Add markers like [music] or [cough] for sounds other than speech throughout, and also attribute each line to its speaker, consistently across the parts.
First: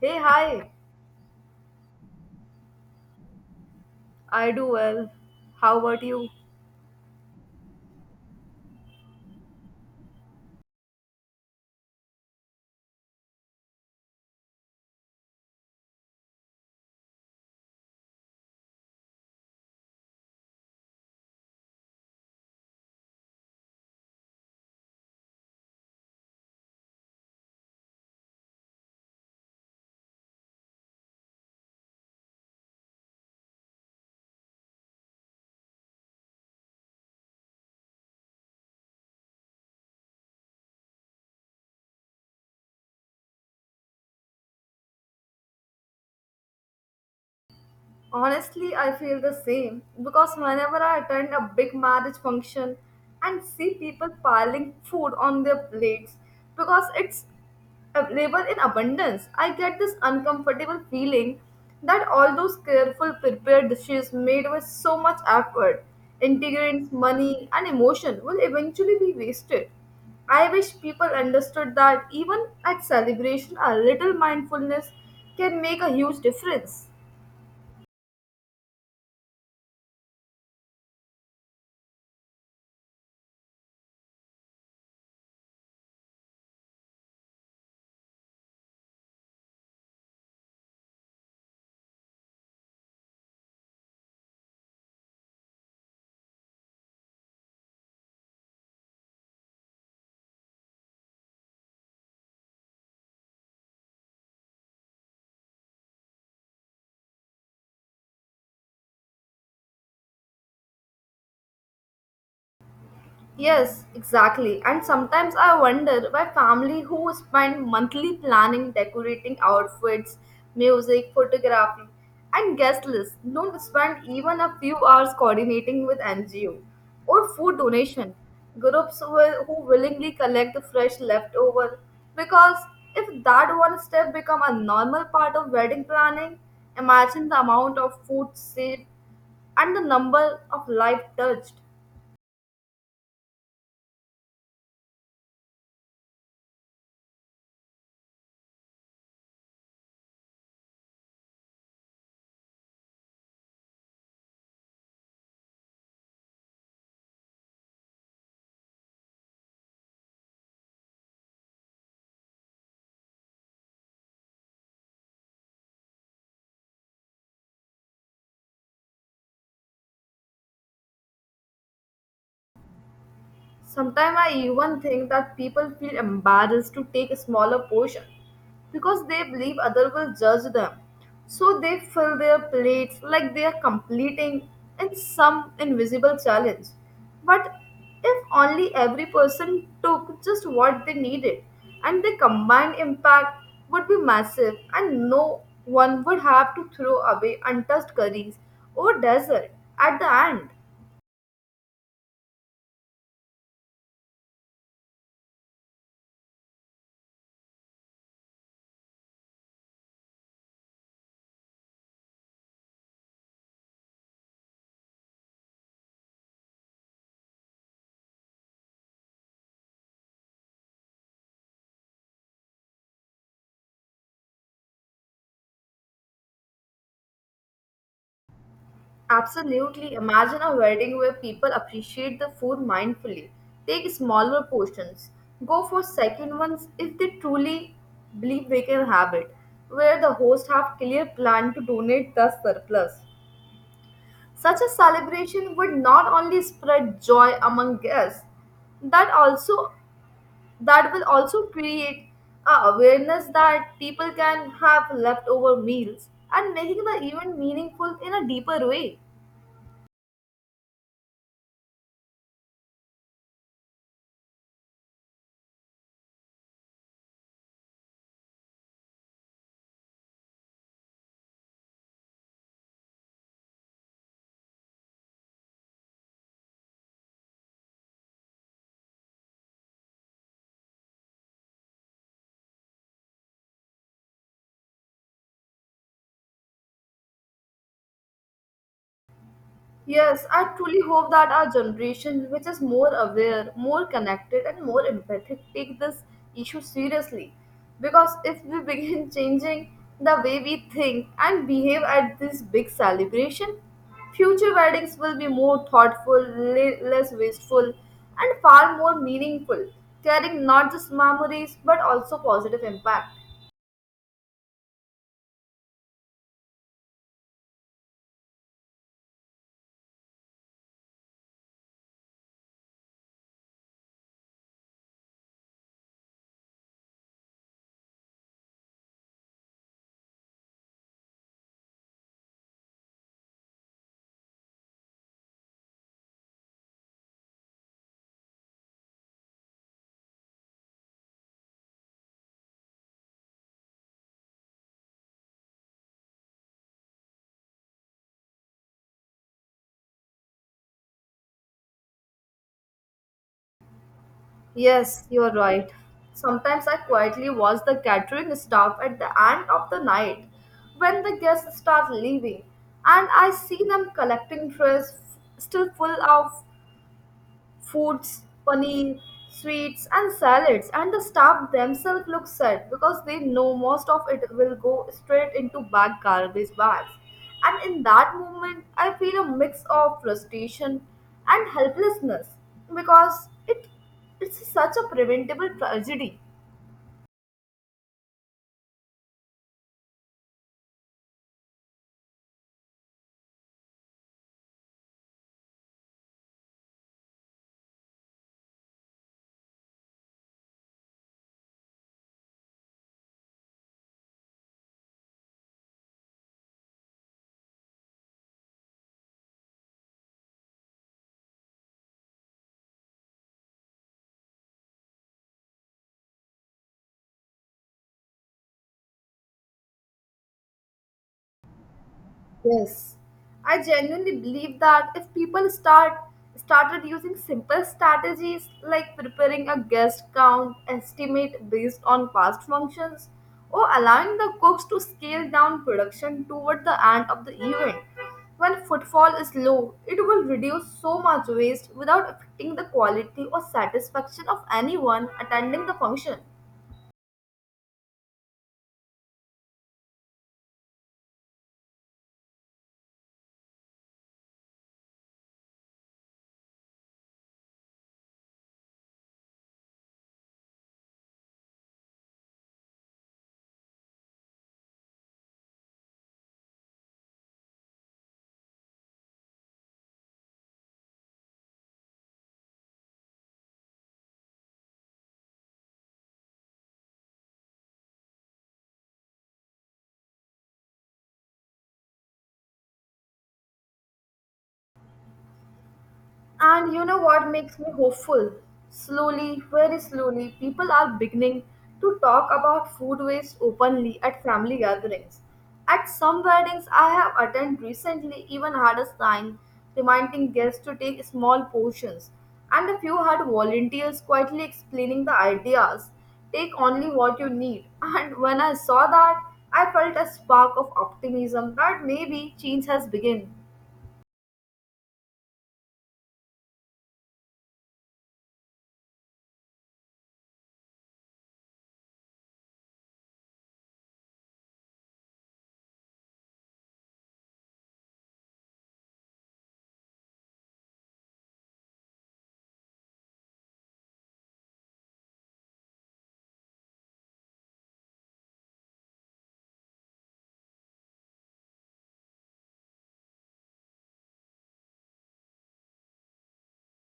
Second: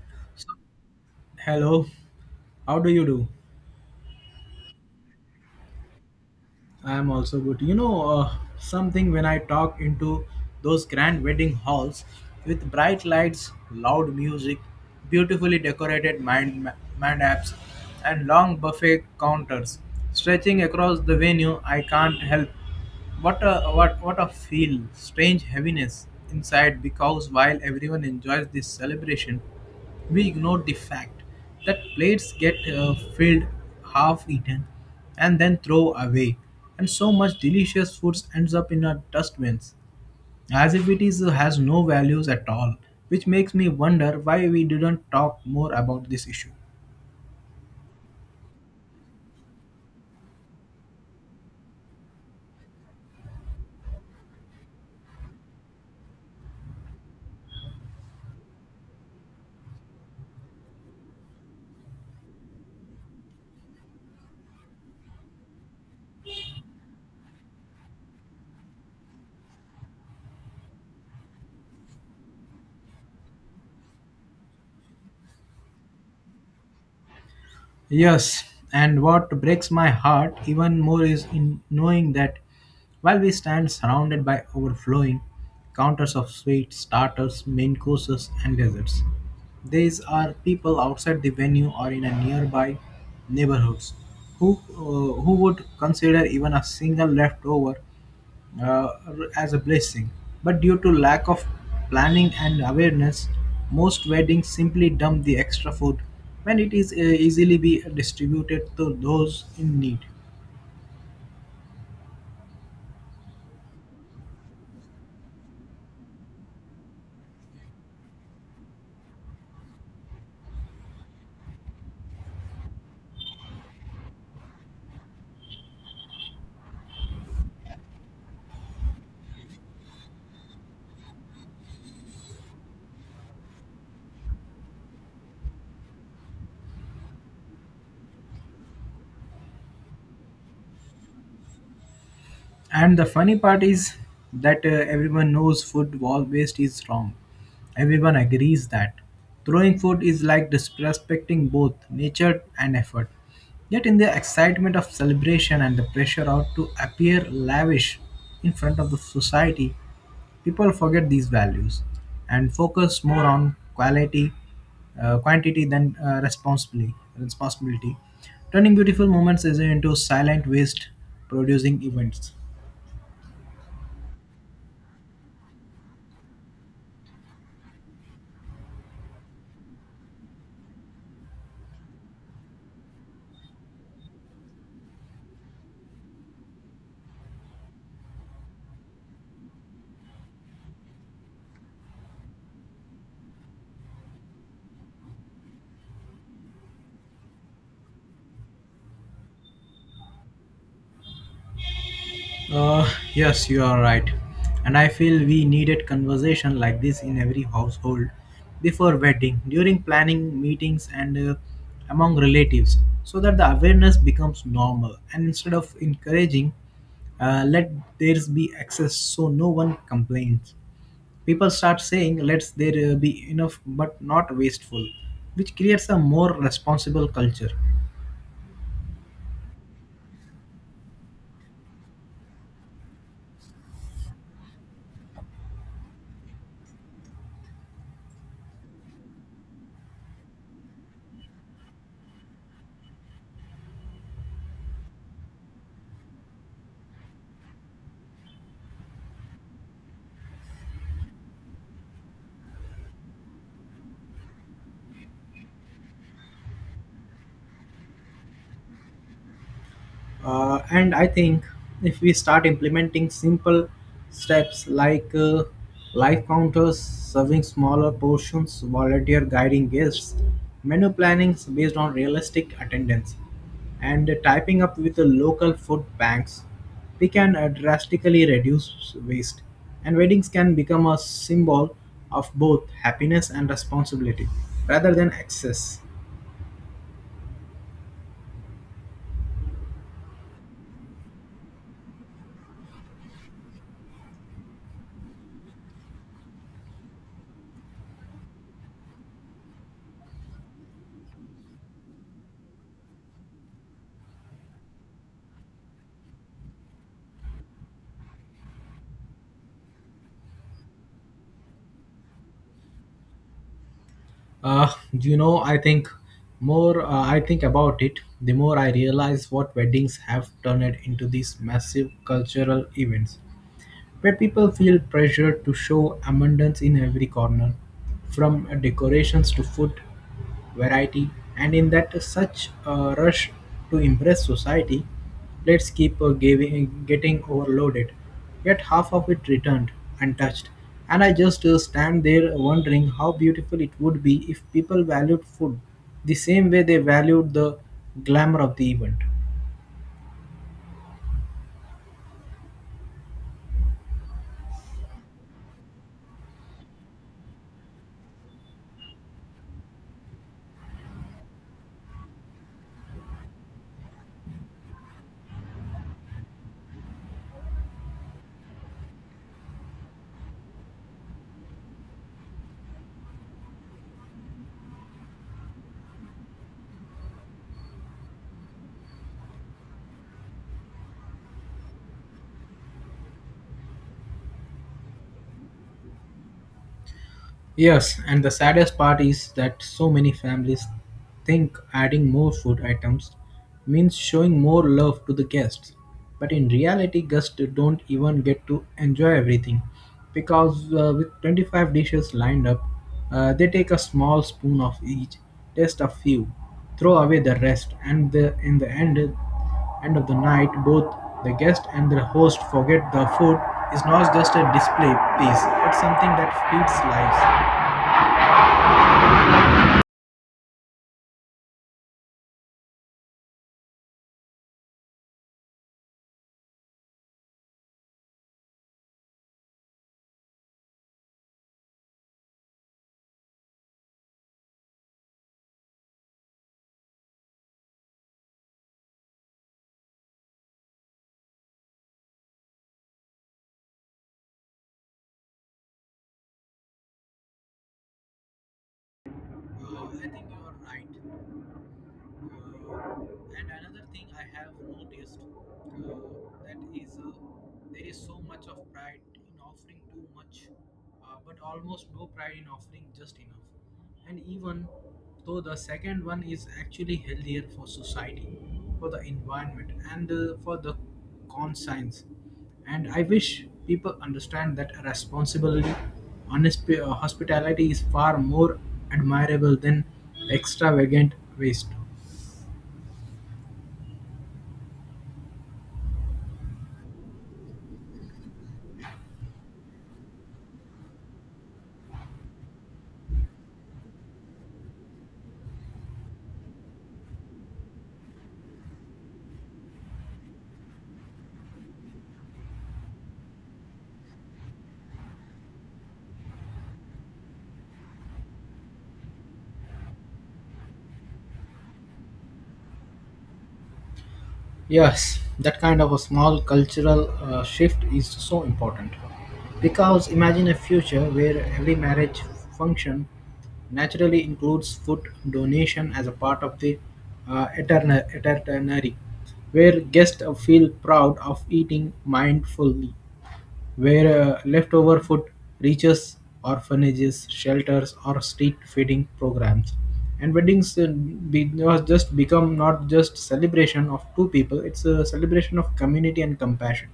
Speaker 1: Hey, hi.
Speaker 2: Hello, how do you do?
Speaker 1: I do well. How about you?
Speaker 2: I am also good. Something when I talk into those grand wedding halls with bright lights, loud music, beautifully decorated mandaps, and long buffet counters stretching across the venue, I can't help what a what a feel, strange heaviness inside because while everyone enjoys this celebration, we ignored the fact that plates get filled, half eaten, and then throw away, and so much delicious foods ends up in our dustbins as if it is has no values at all, which makes me wonder why we didn't talk more about this issue.
Speaker 1: Honestly, I feel the same because whenever I attend a big marriage function and see people piling food on their plates because it's available in abundance, I get this uncomfortable feeling that all those careful prepared dishes made with so much effort, ingredients, money, and emotion will eventually be wasted. I wish people understood that even at celebration, a little mindfulness can make a huge difference.
Speaker 2: Yes, and what breaks my heart even more is in knowing that while we stand surrounded by overflowing counters of sweets, starters, main courses, and desserts, these are people outside the venue or in a nearby neighborhoods who would consider even a single leftover uh, as a blessing. But due to lack of planning and awareness, most weddings simply dump the extra food when it is easily be distributed to those in need.
Speaker 1: Yes, exactly. And sometimes I wonder why family who spend monthly planning, decorating outfits, music, photography, and guest lists don't spend even a few hours coordinating with NGO or food donation groups will, who willingly collect the fresh leftover because if that one step become a normal part of wedding planning, imagine the amount of food saved and the number of life touched.
Speaker 2: And the funny part is that everyone knows waste is wrong. Everyone agrees that throwing food is like disrespecting both nature and effort. Yet, in the excitement of celebration and the pressure out to appear lavish in front of the society, people forget these values and focus more on quality, quantity than responsibility, turning beautiful moments is into silent waste producing events.
Speaker 1: Sometimes I even think that people feel embarrassed to take a smaller portion because they believe others will judge them. So they fill their plates like they are completing in some invisible challenge. But if only every person took just what they needed and the combined impact would be massive and no one would have to throw away untouched curries or dessert at the end.
Speaker 2: Uh, yes, you are right. And I feel we needed conversation like this in every household before wedding, during planning meetings, and among relatives so that the awareness becomes normal. And instead of encouraging, let there be access so no one complains. People start saying, let there be enough but not wasteful, which creates a more responsible culture.
Speaker 1: Absolutely. Imagine a wedding where people appreciate the food mindfully, take smaller portions, go for second ones if they truly believe they can have it, where the host have clear plan to donate the surplus. Such a celebration would not only spread joy among guests, that also that will also create a awareness that people can have leftover meals and making the event meaningful in a deeper way.
Speaker 2: And I think if we start implementing simple steps like live counters, serving smaller portions, volunteer guiding guests, menu plannings based on realistic attendance, and typing up with the local food banks, we can drastically reduce waste. And weddings can become a symbol of both happiness and responsibility rather than excess.
Speaker 1: Yes, I truly hope that our generation, which is more aware, more connected, and more empathic, take this issue seriously. Because if we begin [laughs] changing the way we think and behave at this big celebration, future weddings will be more thoughtful, less wasteful, and far more meaningful, carrying not just memories but also positive impact.
Speaker 2: Uh, you know, I think I think about it, the more I realize what weddings have turned into these massive cultural events where people feel pressure to show abundance in every corner, from decorations to food, variety, and in that such a rush to impress society, let's keep giving, getting overloaded. Yet half of it returned untouched, and I just stand there wondering how beautiful it would be if people valued food the same way they valued the glamour of the event.
Speaker 1: Yes, you're right. Sometimes I quietly watch the catering staff at the end of the night when the guests start leaving, and I see them collecting trays still full of foods, paneer, sweets, and salads, and the staff themselves look sad because they know most of it will go straight into bad garbage bags. And in that moment, I feel a mix of frustration and helplessness because it's such a preventable tragedy.
Speaker 2: Yes, and the saddest part is that so many families think adding more food items means showing more love to the guests. But in reality, guests don't even get to enjoy everything because with 25 dishes lined up, they take a small spoon of each, taste a few, throw away the rest, and in the end of the night, both the guest and the host forget the food is not just a display piece, it's something that feeds lives.
Speaker 1: Yes, I genuinely believe that if people started using simple strategies like preparing a guest count estimate based on past functions or allowing the cooks to scale down production toward the end of the event, when footfall is low, it will reduce so much waste without affecting the quality or satisfaction of anyone attending the function.
Speaker 2: I think you are right. Uh, and another thing I have noticed that is there is so much of pride in offering too much, but almost no pride in offering just enough, and even though the second one is actually healthier for society, for the environment, and for the conscience. And I wish people understand that responsibility, honest hospitality is far more admirable than extravagant waste.
Speaker 1: And you know what makes me hopeful? Slowly, very slowly, people are beginning to talk about food waste openly at family gatherings. At some weddings I have attended recently, even had a sign reminding guests to take small portions, and a few had volunteers quietly explaining the ideas take only what you need. [laughs] And when I saw that, I felt a spark of optimism that maybe change has begun.
Speaker 2: Yes, that kind of a small cultural shift is so important. Because imagine a future where every marriage function naturally includes food donation as a part of the eternary, where guests feel proud of eating mindfully, where leftover food reaches orphanages, shelters, or street feeding programs. And weddings be, was just become not just celebration of two people; it's a celebration of community and compassion.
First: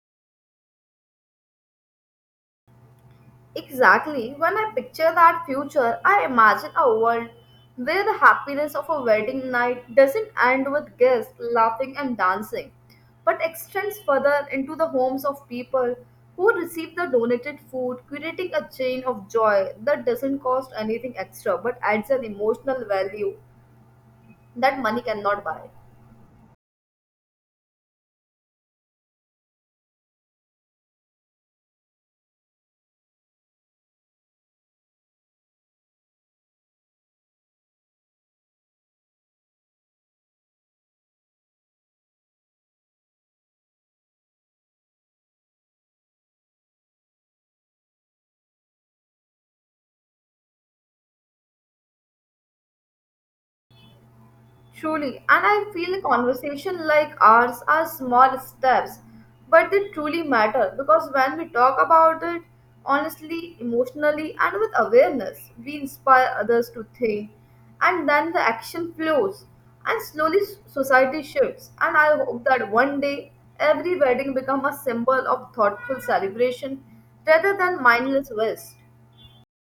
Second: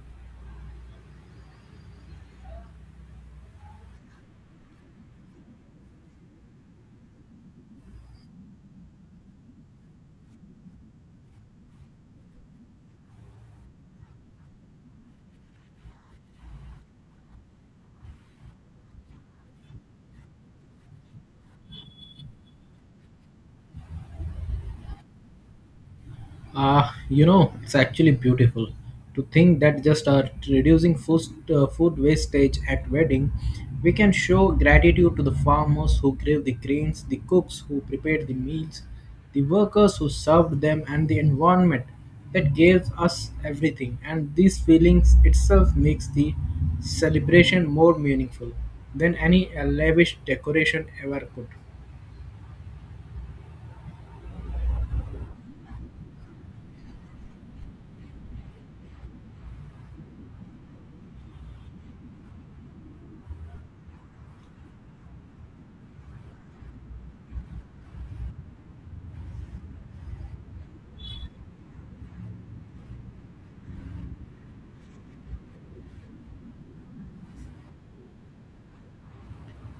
Speaker 1: Exactly. When I picture that future, I imagine a world where the happiness of a wedding night doesn't end with guests laughing and dancing, but extends further into the homes of people who receive the donated food, creating a chain of joy that doesn't cost anything extra but adds an emotional value that money cannot buy.
Speaker 2: Ah, you know, it's actually beautiful to think that just reducing food wastage at wedding, we can show gratitude to the farmers who gave the grains, the cooks who prepared the meals, the workers who served them, and the environment that gave us everything. And these feelings itself makes the celebration more meaningful than any lavish decoration ever could.
Speaker 1: Truly, and I feel a conversation like ours are small steps, but they truly matter because when we talk about it honestly, emotionally, and with awareness, we inspire others to think, and then the action flows, and slowly society shifts. And I hope that one day every wedding becomes a symbol of thoughtful celebration rather than mindless waste.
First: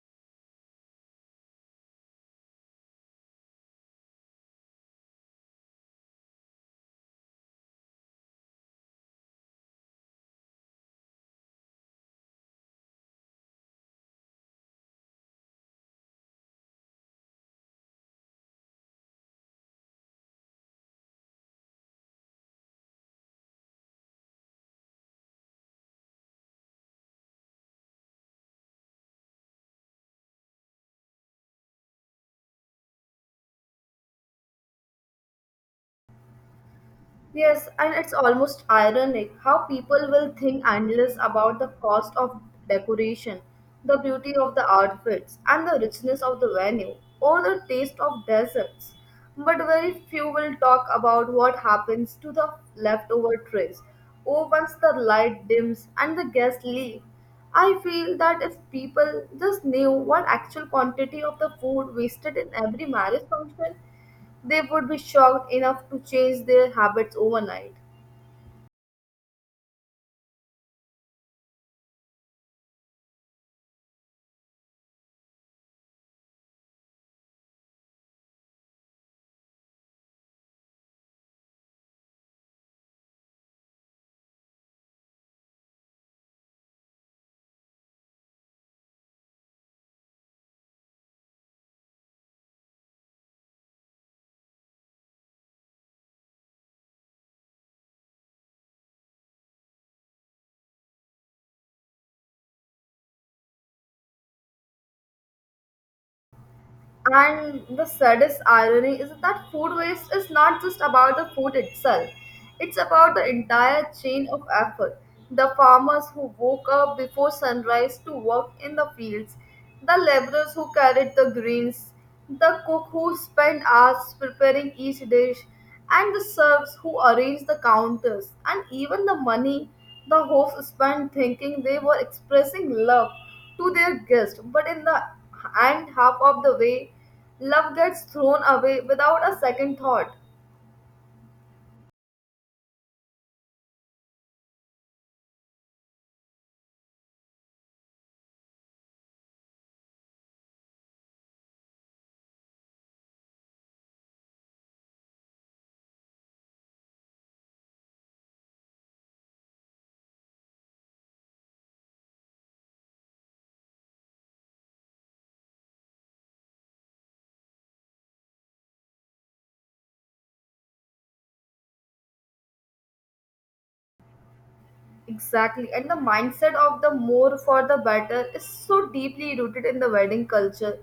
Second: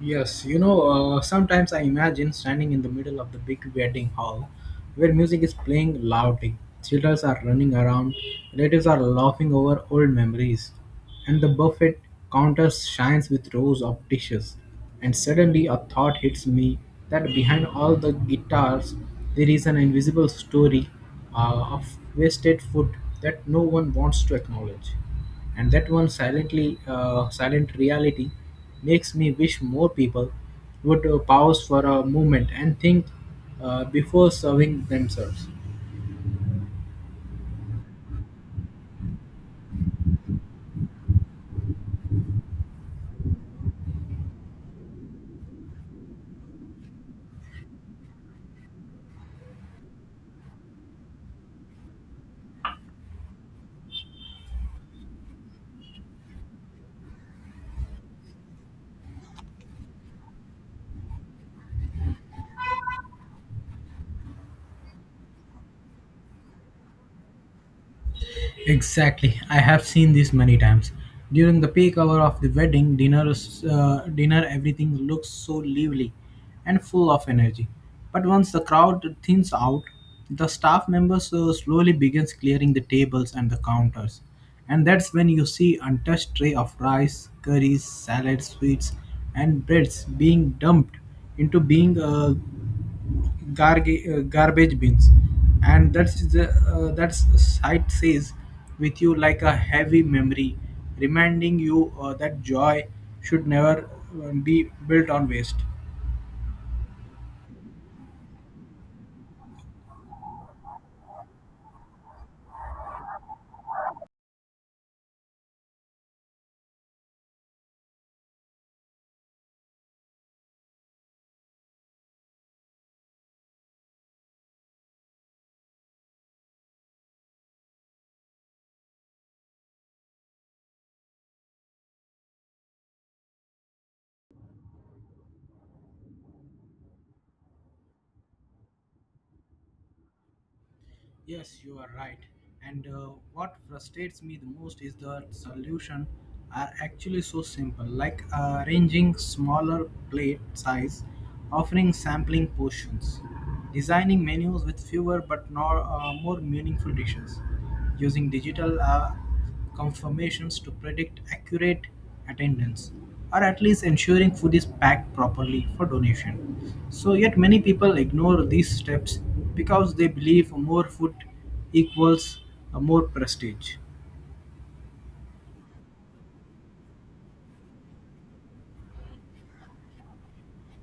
Speaker 2: Yes, you know, sometimes I imagine standing in the middle of the big wedding hall where music is playing loudly, children are running around, relatives are laughing over old memories, and the buffet counter shines with rows of dishes. And suddenly a thought hits me that behind all the guitars there is an invisible story of wasted food that no one wants to acknowledge, and that one silent reality makes me wish more people would pause for a moment and think before serving themselves.
Speaker 1: Yes, and it's almost ironic how people will think endless about the cost of decoration, the beauty of the outfits, and the richness of the venue, or the taste of desserts. But very few will talk about what happens to the leftover trays, or once the light dims and the guests leave. I feel that if people just knew what actual quantity of the food wasted in every marriage function, they would be shocked enough to change their habits overnight.
Speaker 2: Exactly. I have seen this many times. During the peak hour of the wedding dinner, dinner everything looks so lively and full of energy. But once the crowd thins out, the staff members slowly begins clearing the tables and the counters. And that's when you see untouched tray of rice, curries, salads, sweets, and breads being dumped into garbage bins. And that's the that's sight says with you like a heavy memory, reminding you that joy should never be built on waste.
Speaker 1: And the saddest irony is that food waste is not just about the food itself, it's about the entire chain of effort. The farmers who woke up before sunrise to work in the fields, the laborers who carried the grains, the cook who spent hours preparing each dish, and the servs who arranged the counters, and even the money the hosts spent thinking they were expressing love to their guest. But in the end, half of the way, love gets thrown away without a second thought.
Speaker 2: Yes, you are right. And what frustrates me the most is the solution are actually so simple, like arranging smaller plate size, offering sampling portions, designing menus with fewer but nor, more meaningful dishes, using digital confirmations to predict accurate attendance, or at least ensuring food is packed properly for donation. So, yet many people ignore these steps because they believe more food equals more prestige.
Speaker 1: Exactly. And the mindset of the more for the better is so deeply rooted in the wedding culture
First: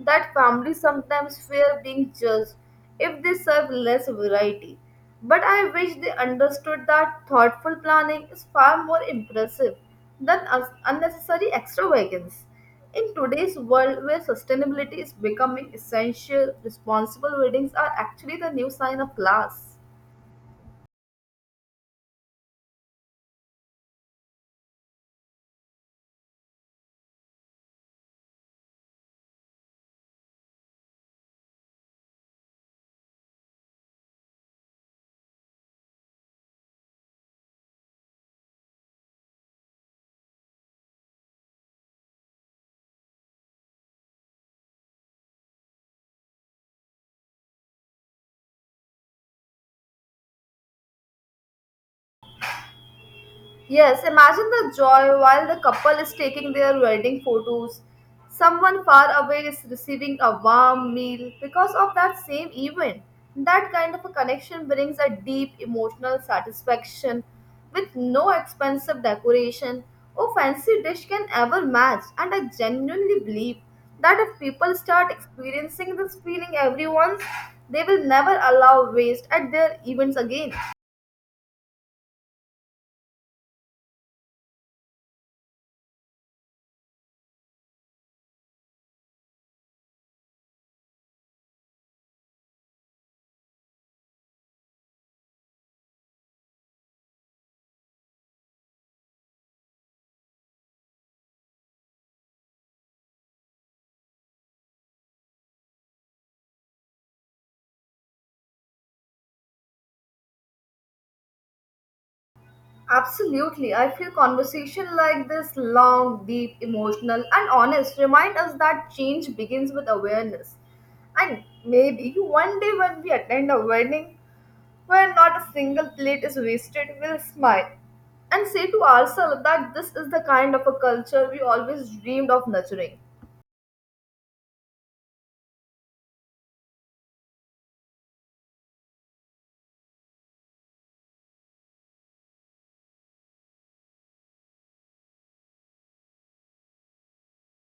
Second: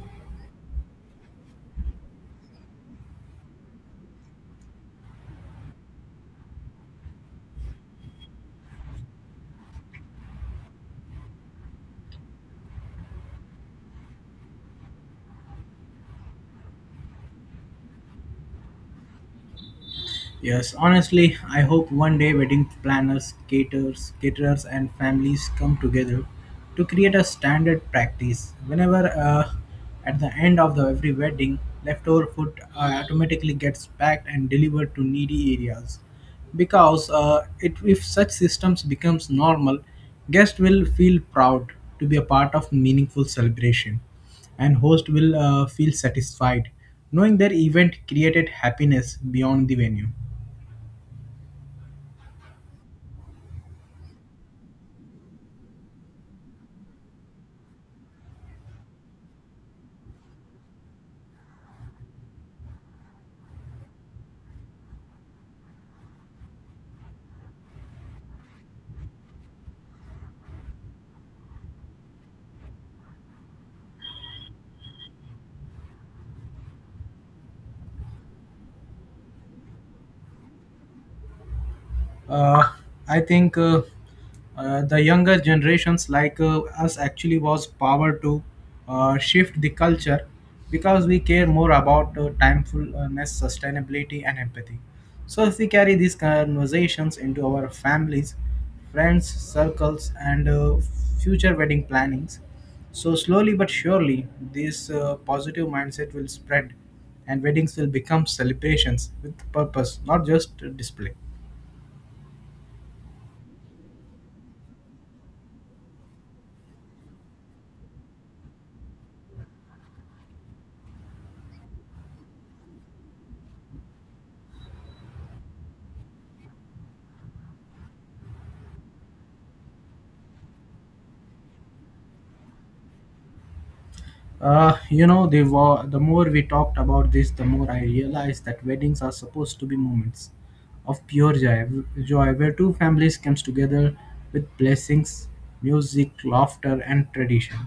Speaker 1: that families sometimes fear being judged if they serve less variety. But I wish they understood that thoughtful planning is far more impressive than unnecessary extravagance. In today's world where sustainability is becoming essential, responsible weddings are actually the new sign of class.
Speaker 2: Yes, honestly, I hope one day wedding planners, caterers, and families come together to create a standard practice. Whenever at the end of the every wedding, leftover food automatically gets packed and delivered to needy areas. Because if such systems becomes normal, guests will feel proud to be a part of meaningful celebration, and host will feel satisfied knowing their event created happiness beyond the venue.
Speaker 1: Yes, imagine the joy while the couple is taking their wedding photos. Someone far away is receiving a warm meal because of that same event. That kind of a connection brings a deep emotional satisfaction with no expensive decoration or fancy dish can ever match. And I genuinely believe that if people start experiencing this feeling, every once, they will never allow waste at their events again.
Speaker 2: Uh, I think uh, uh, the younger generations like us actually was power to shift the culture because we care more about timefulness, sustainability, and empathy. So if we carry these conversations into our families, friends, circles, and future wedding plannings, so slowly but surely this positive mindset will spread, and weddings will become celebrations with purpose, not just display.
Speaker 1: Absolutely. I feel conversation like this long, deep, emotional, and honest remind us that change begins with awareness. And maybe one day when we attend a wedding where not a single plate is wasted, we'll smile and say to ourselves that this is the kind of a culture we always dreamed of nurturing.
Speaker 2: The more we talked about this, the more I realized that weddings are supposed to be moments of pure joy, joy where two families comes together with blessings, music, laughter, and tradition.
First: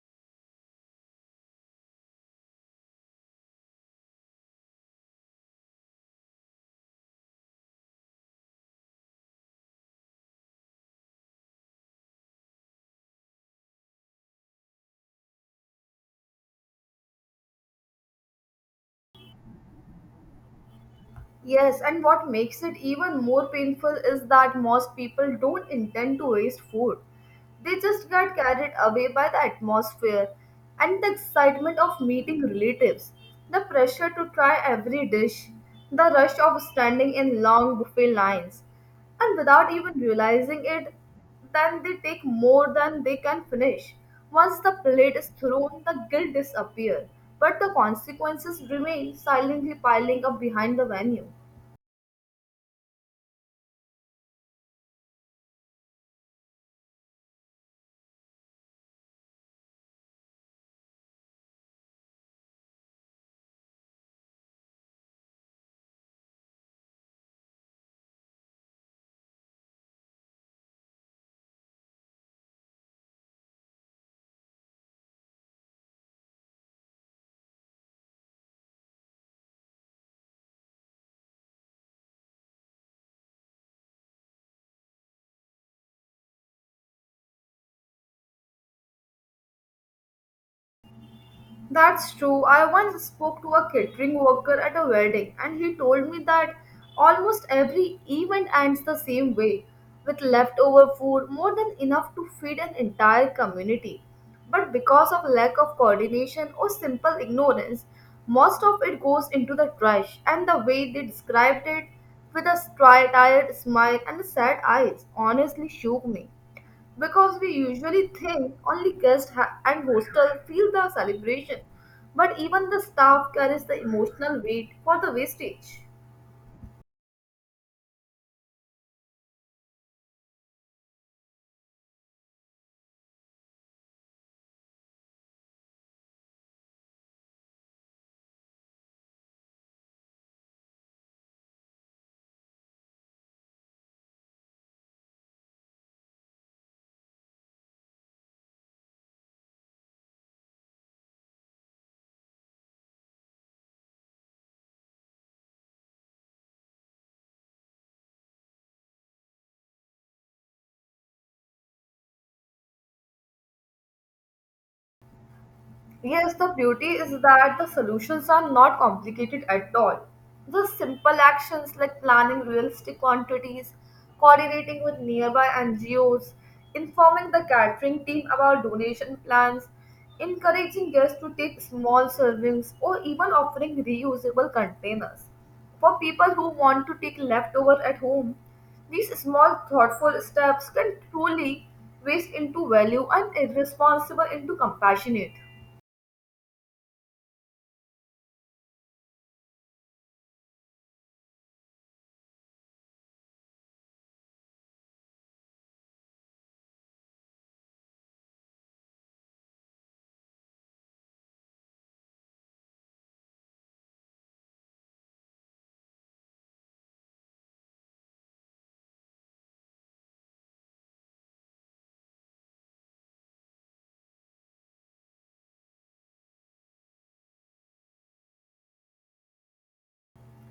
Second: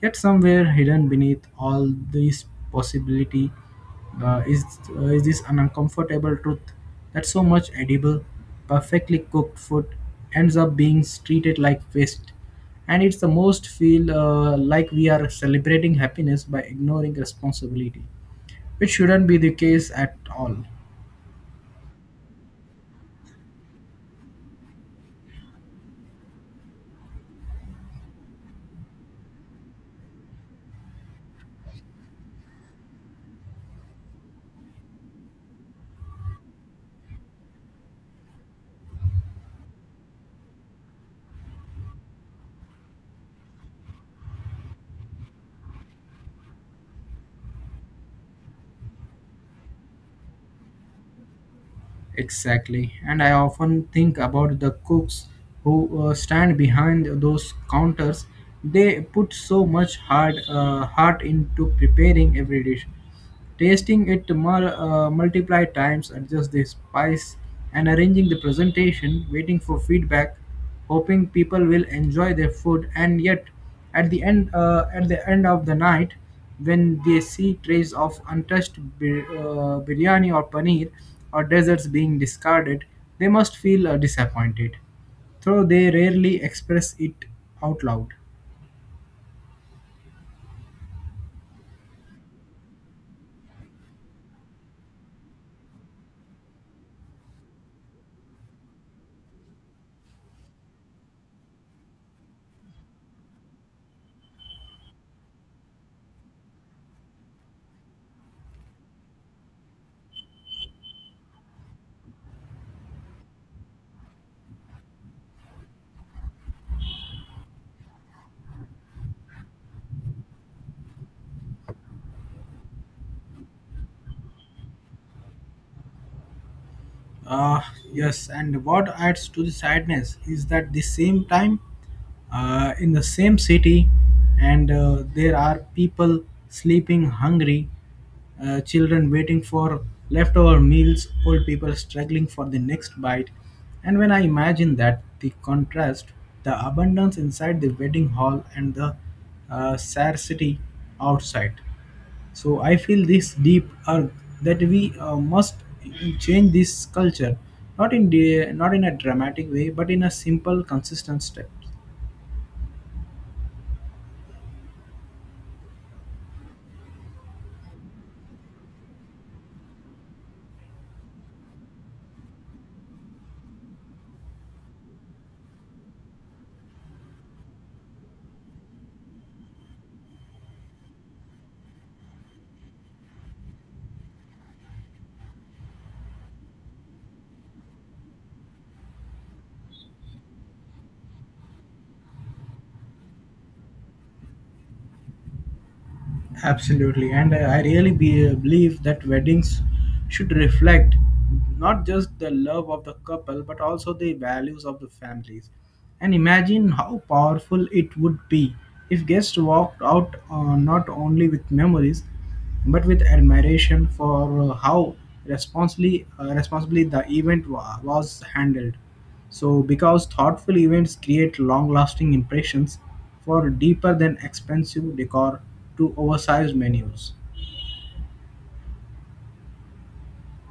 Speaker 2: Yet somewhere hidden beneath all these possibility uh, is is this an uncomfortable truth that so much edible, perfectly cooked food ends up being treated like waste, and it's the most feel like we are celebrating happiness by ignoring responsibility, which shouldn't be the case at all.
Speaker 1: Yes, and what makes it even more painful is that most people don't intend to waste food. They just get carried away by the atmosphere and the excitement of meeting relatives, the pressure to try every dish, the rush of standing in long buffet lines, and without even realizing it, then they take more than they can finish. Once the plate is thrown, the guilt disappears, but the consequences remain silently piling up behind the venue.
Speaker 2: Exactly. And I often think about the cooks who stand behind those counters. They put so much hard heart into preparing every dish. Tasting it multiplied times, adjust the spice and arranging the presentation, waiting for feedback, hoping people will enjoy their food. And yet, at the end of the night, when they see trays of untouched biryani or paneer or desserts being discarded, they must feel disappointed, though they rarely express it out loud.
Speaker 1: That's true. I once spoke to a catering worker at a wedding, and he told me that almost every event ends the same way with leftover food more than enough to feed an entire community. But because of lack of coordination or simple ignorance, most of it goes into the trash. And the way they described it with a tired smile and sad eyes honestly shook me because we usually think only guests and hostel feel the celebration, but even the staff carries the emotional weight for the wastage.
Speaker 2: Uh, yes, and what adds to the sadness is that the same time, in the same city, and there are people sleeping hungry, children waiting for leftover meals, old people struggling for the next bite. And when I imagine that, the contrast, the abundance inside the wedding hall and the scarcity outside. So I feel this deep urge that we must change this culture, not in a dramatic way, but in a simple, consistent step.
Speaker 1: Yes, the beauty is that the solutions are not complicated at all. Just simple actions like planning realistic quantities, coordinating with nearby NGOs, informing the catering team about donation plans, encouraging guests to take small servings, or even offering reusable containers. For people who want to take leftover at home, these small thoughtful steps can truly waste into value and irresponsible into compassionate.
Speaker 2: Absolutely, and I really believe that weddings should reflect not just the love of the couple, but also the values of the families. And imagine how powerful it would be if guests walked out not only with memories but with admiration for how responsibly the event was handled. So, because thoughtful events create long-lasting impressions, for deeper than expensive decor to oversized menus.